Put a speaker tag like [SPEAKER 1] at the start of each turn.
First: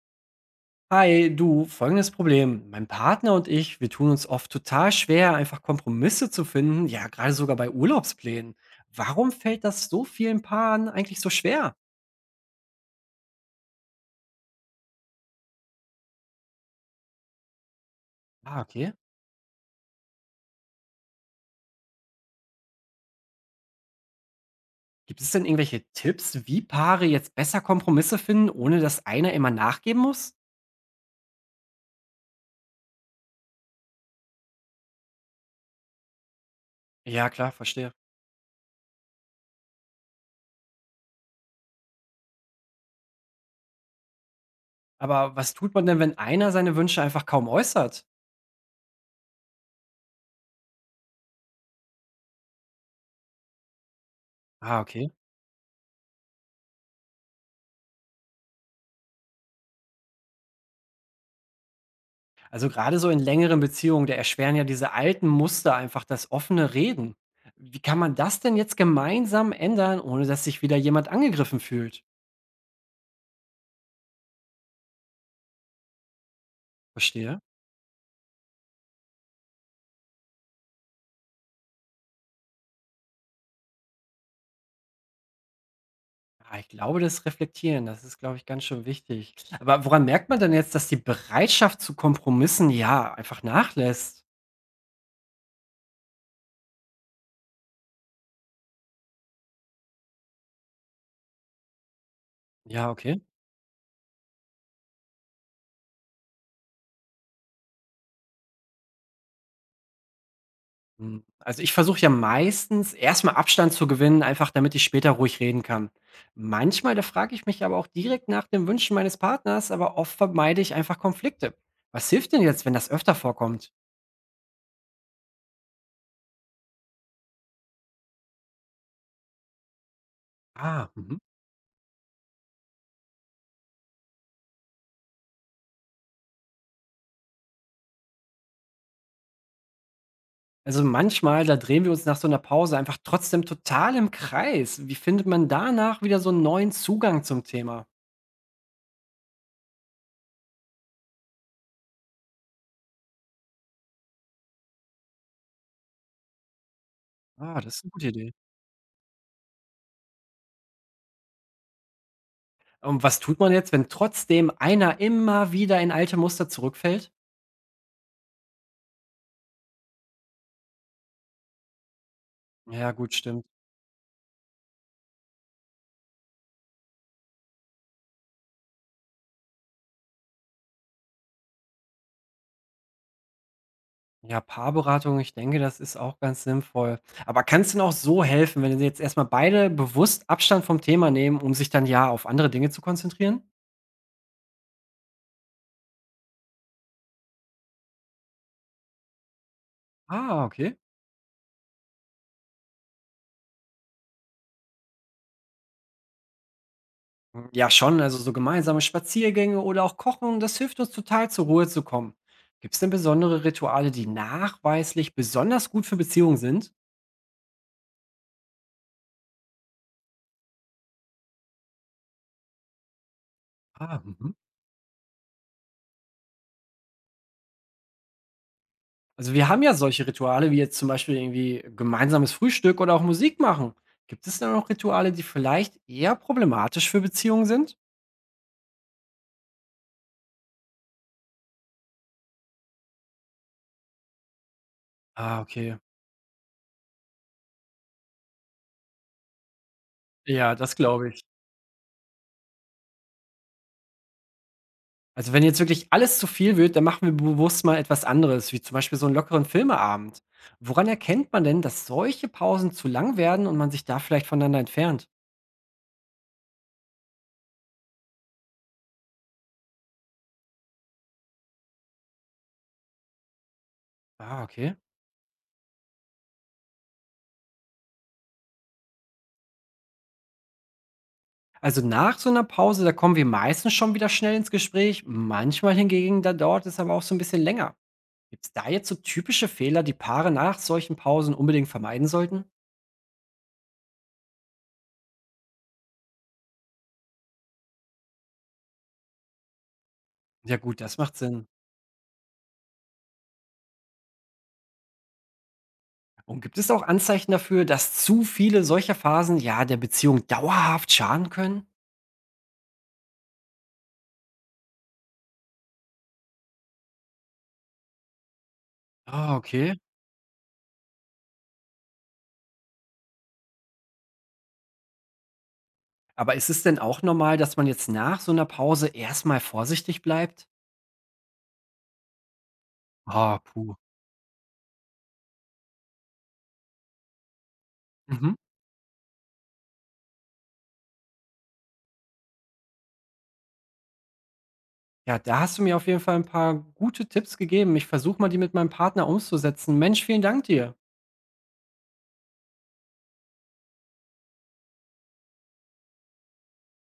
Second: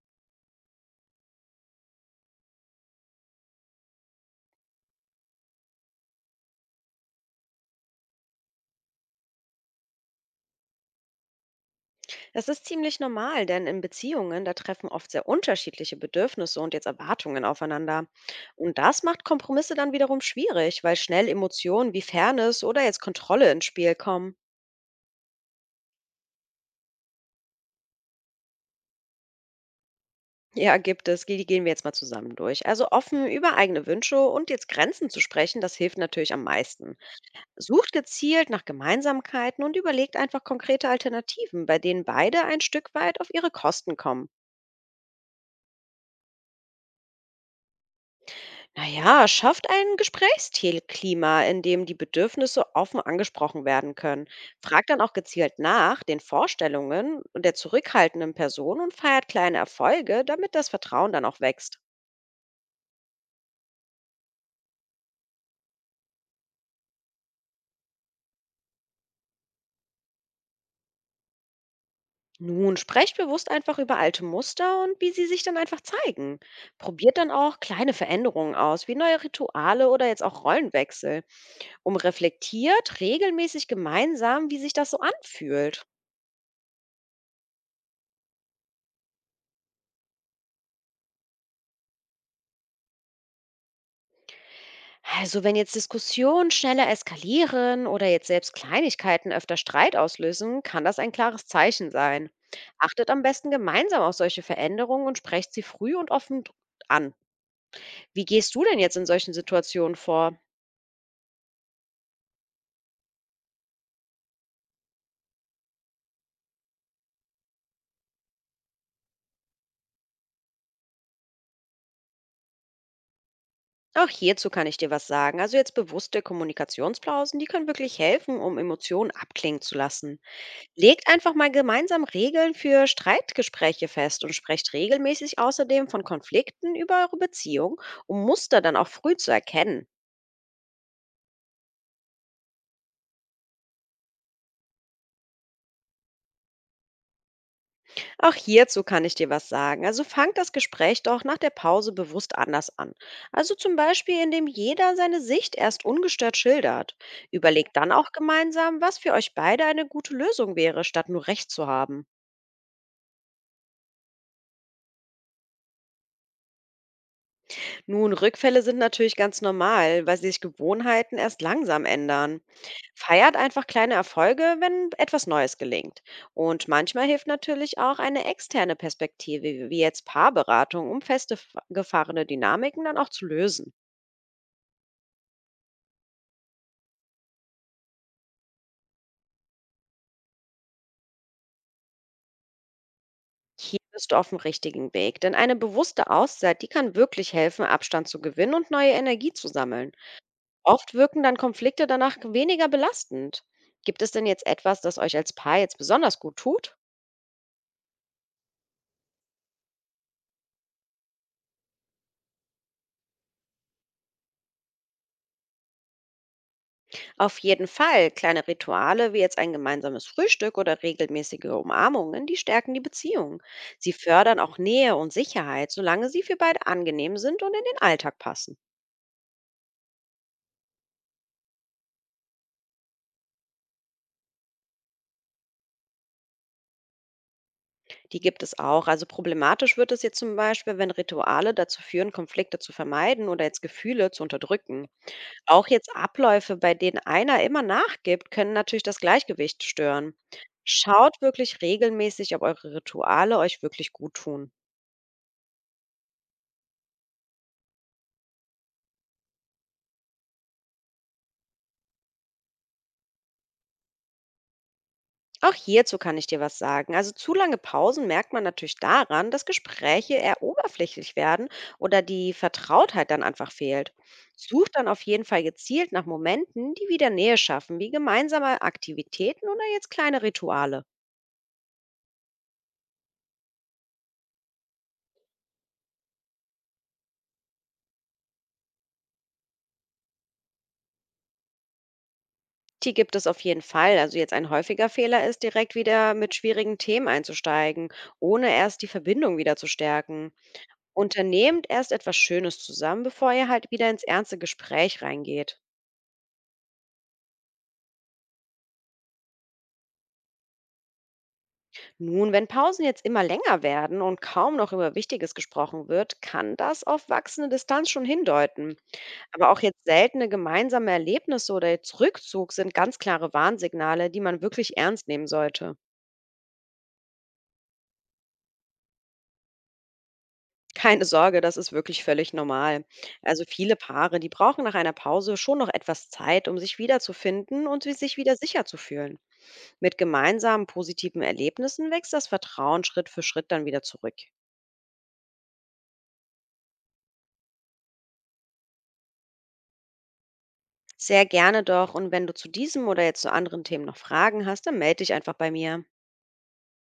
[SPEAKER 1] Hi, du, folgendes Problem. Mein Partner und ich, wir tun uns oft total schwer, einfach Kompromisse zu finden, ja, gerade sogar bei Urlaubsplänen. Warum fällt das so vielen Paaren eigentlich so schwer?
[SPEAKER 2] Das ist ziemlich normal, denn in Beziehungen, da treffen oft sehr unterschiedliche Bedürfnisse und jetzt Erwartungen aufeinander.
[SPEAKER 1] Ah,
[SPEAKER 2] Und
[SPEAKER 1] okay.
[SPEAKER 2] das macht Kompromisse dann wiederum schwierig, weil schnell Emotionen wie Fairness oder jetzt Kontrolle ins Spiel kommen.
[SPEAKER 1] Gibt es denn irgendwelche Tipps, wie Paare jetzt besser Kompromisse finden, ohne dass einer immer nachgeben muss?
[SPEAKER 2] Ja, gibt es. Die gehen wir jetzt mal zusammen durch. Also offen über eigene Wünsche und jetzt Grenzen zu sprechen, das hilft natürlich am meisten.
[SPEAKER 1] Ja, klar,
[SPEAKER 2] Sucht
[SPEAKER 1] verstehe.
[SPEAKER 2] gezielt nach Gemeinsamkeiten und überlegt einfach konkrete Alternativen, bei denen beide ein Stück weit auf ihre Kosten kommen.
[SPEAKER 1] Aber was tut man denn, wenn einer seine Wünsche einfach kaum äußert?
[SPEAKER 2] Naja, schafft ein Gesprächsklima, in dem die Bedürfnisse offen angesprochen werden können.
[SPEAKER 1] Ah,
[SPEAKER 2] Fragt dann
[SPEAKER 1] okay.
[SPEAKER 2] auch gezielt nach den Vorstellungen der zurückhaltenden Person und feiert kleine Erfolge, damit das Vertrauen dann auch wächst.
[SPEAKER 1] Also gerade so in längeren Beziehungen, da erschweren ja diese alten Muster einfach das offene Reden. Wie kann man das denn jetzt gemeinsam ändern, ohne dass sich wieder jemand angegriffen fühlt?
[SPEAKER 2] Nun sprecht bewusst einfach über alte Muster und wie sie sich dann einfach zeigen. Probiert dann
[SPEAKER 1] Verstehe.
[SPEAKER 2] auch kleine Veränderungen aus, wie neue Rituale oder jetzt auch Rollenwechsel, um reflektiert regelmäßig gemeinsam, wie sich das so anfühlt.
[SPEAKER 1] Ah, ich glaube, das Reflektieren, das ist, glaube ich, ganz schön wichtig. Aber woran merkt man denn jetzt, dass die Bereitschaft zu Kompromissen ja einfach nachlässt?
[SPEAKER 2] Also wenn jetzt Diskussionen schneller eskalieren oder jetzt selbst Kleinigkeiten öfter Streit auslösen, kann das ein klares Zeichen sein.
[SPEAKER 1] Ja,
[SPEAKER 2] Achtet am
[SPEAKER 1] okay.
[SPEAKER 2] besten gemeinsam auf solche Veränderungen und sprecht sie früh und offen an. Wie gehst du denn jetzt in solchen Situationen vor?
[SPEAKER 1] Hm, also, ich versuche ja meistens erst mal Abstand zu gewinnen, einfach damit ich später ruhig reden kann. Manchmal, da frage ich mich aber auch direkt nach den Wünschen meines Partners, aber oft vermeide ich einfach Konflikte. Was hilft denn jetzt, wenn das öfter vorkommt?
[SPEAKER 2] Auch hierzu kann ich dir was sagen. Also jetzt bewusste Kommunikationspausen, die können wirklich helfen, um Emotionen abklingen zu lassen.
[SPEAKER 1] Ah,
[SPEAKER 2] Legt
[SPEAKER 1] mhm.
[SPEAKER 2] einfach mal gemeinsam Regeln für Streitgespräche fest und sprecht regelmäßig außerdem von Konflikten über eure Beziehung, um Muster dann auch früh zu erkennen.
[SPEAKER 1] Also, manchmal, da drehen wir uns nach so einer Pause einfach trotzdem total im Kreis. Wie findet man danach wieder so einen neuen Zugang zum Thema?
[SPEAKER 2] Auch hierzu kann ich dir was sagen. Also fangt das Gespräch doch nach der Pause bewusst anders an. Also zum Beispiel, indem jeder seine Sicht erst ungestört schildert.
[SPEAKER 1] Ah,
[SPEAKER 2] Überlegt
[SPEAKER 1] das ist
[SPEAKER 2] dann
[SPEAKER 1] eine gute
[SPEAKER 2] auch
[SPEAKER 1] Idee.
[SPEAKER 2] gemeinsam, was für euch beide eine gute Lösung wäre, statt nur Recht zu haben.
[SPEAKER 1] Und was tut man jetzt, wenn trotzdem einer immer wieder in alte Muster zurückfällt?
[SPEAKER 2] Nun, Rückfälle sind natürlich ganz normal, weil sich Gewohnheiten erst langsam ändern.
[SPEAKER 1] Ja, gut,
[SPEAKER 2] Feiert
[SPEAKER 1] stimmt.
[SPEAKER 2] einfach kleine Erfolge, wenn etwas Neues gelingt. Und manchmal hilft natürlich auch eine externe Perspektive, wie jetzt Paarberatung, um feste gefahrene Dynamiken dann auch zu lösen.
[SPEAKER 1] Ja, Paarberatung, ich denke, das ist auch ganz sinnvoll. Aber kann es denn auch so helfen, wenn sie jetzt erstmal beide bewusst Abstand vom Thema nehmen, um sich dann ja auf andere Dinge zu konzentrieren?
[SPEAKER 2] Hier bist du auf dem richtigen Weg, denn eine bewusste Auszeit, die kann wirklich helfen, Abstand zu gewinnen und neue Energie zu sammeln.
[SPEAKER 1] Ah, okay.
[SPEAKER 2] Oft wirken dann Konflikte danach weniger belastend. Gibt es denn jetzt etwas, das euch als Paar jetzt besonders gut tut?
[SPEAKER 1] Hm, ja schon, also so gemeinsame Spaziergänge oder auch Kochen, das hilft uns total zur Ruhe zu kommen. Gibt es denn besondere Rituale, die nachweislich besonders gut für Beziehungen sind?
[SPEAKER 2] Auf jeden Fall, kleine Rituale wie jetzt ein gemeinsames Frühstück oder regelmäßige Umarmungen, die stärken die Beziehung. Sie
[SPEAKER 1] Ah, mhm.
[SPEAKER 2] fördern auch Nähe und Sicherheit, solange sie für beide angenehm sind und in den Alltag passen.
[SPEAKER 1] Also wir haben ja solche Rituale, wie jetzt zum Beispiel irgendwie gemeinsames Frühstück oder auch Musik machen. Gibt es denn auch Rituale, die vielleicht eher problematisch für Beziehungen sind?
[SPEAKER 2] Die gibt es auch. Also problematisch wird es jetzt zum Beispiel, wenn Rituale dazu führen, Konflikte zu vermeiden oder jetzt Gefühle zu unterdrücken.
[SPEAKER 1] Ah,
[SPEAKER 2] Auch
[SPEAKER 1] okay.
[SPEAKER 2] jetzt Abläufe, bei denen einer immer nachgibt, können natürlich das Gleichgewicht stören.
[SPEAKER 1] Ja, das glaube
[SPEAKER 2] Schaut
[SPEAKER 1] ich.
[SPEAKER 2] wirklich regelmäßig, ob eure Rituale euch wirklich gut tun.
[SPEAKER 1] Also, wenn jetzt wirklich alles zu viel wird, dann machen wir bewusst mal etwas anderes, wie zum Beispiel so einen lockeren Filmeabend. Woran erkennt man denn, dass solche Pausen zu lang werden und man sich da vielleicht voneinander entfernt?
[SPEAKER 2] Auch hierzu kann ich dir was sagen. Also zu lange Pausen merkt man natürlich daran, dass Gespräche eher oberflächlich werden oder die Vertrautheit dann einfach fehlt.
[SPEAKER 1] Ah,
[SPEAKER 2] Such
[SPEAKER 1] okay.
[SPEAKER 2] dann auf jeden Fall gezielt nach Momenten, die wieder Nähe schaffen, wie gemeinsame Aktivitäten oder jetzt kleine Rituale.
[SPEAKER 1] Also, nach so einer Pause, da kommen wir meistens schon wieder schnell ins Gespräch. Manchmal hingegen, da dauert es aber auch so ein bisschen länger. Gibt es da jetzt so typische Fehler, die Paare nach solchen Pausen unbedingt vermeiden sollten?
[SPEAKER 2] Die gibt es auf jeden Fall. Also jetzt ein häufiger Fehler ist, direkt wieder mit schwierigen Themen einzusteigen, ohne erst die Verbindung wieder zu stärken.
[SPEAKER 1] Ja gut, das macht Sinn.
[SPEAKER 2] Unternehmt erst etwas Schönes zusammen, bevor ihr halt wieder ins ernste Gespräch reingeht.
[SPEAKER 1] Und gibt es auch Anzeichen dafür, dass zu viele solcher Phasen, ja, der Beziehung dauerhaft schaden können?
[SPEAKER 2] Nun, wenn Pausen jetzt immer länger werden und kaum noch über Wichtiges gesprochen wird, kann das auf wachsende Distanz schon hindeuten.
[SPEAKER 1] Ah,
[SPEAKER 2] Aber auch
[SPEAKER 1] okay.
[SPEAKER 2] jetzt seltene gemeinsame Erlebnisse oder jetzt Rückzug sind ganz klare Warnsignale, die man wirklich ernst nehmen sollte.
[SPEAKER 1] Aber ist es denn auch normal, dass man jetzt nach so einer Pause erstmal vorsichtig bleibt?
[SPEAKER 2] Keine Sorge, das ist wirklich völlig normal.
[SPEAKER 1] Ah,
[SPEAKER 2] Also viele
[SPEAKER 1] puh.
[SPEAKER 2] Paare, die brauchen nach einer Pause schon noch etwas Zeit, um sich wiederzufinden und sich
[SPEAKER 1] Mhm.
[SPEAKER 2] wieder sicher zu fühlen. Mit gemeinsamen positiven Erlebnissen wächst das Vertrauen Schritt für Schritt dann wieder zurück.
[SPEAKER 1] Ja, da hast du mir auf jeden Fall ein paar gute Tipps gegeben. Ich versuche mal, die mit meinem Partner umzusetzen. Mensch, vielen Dank dir.
[SPEAKER 2] Sehr gerne doch. Und wenn du zu diesem oder jetzt zu anderen Themen noch Fragen hast, dann melde dich einfach bei mir.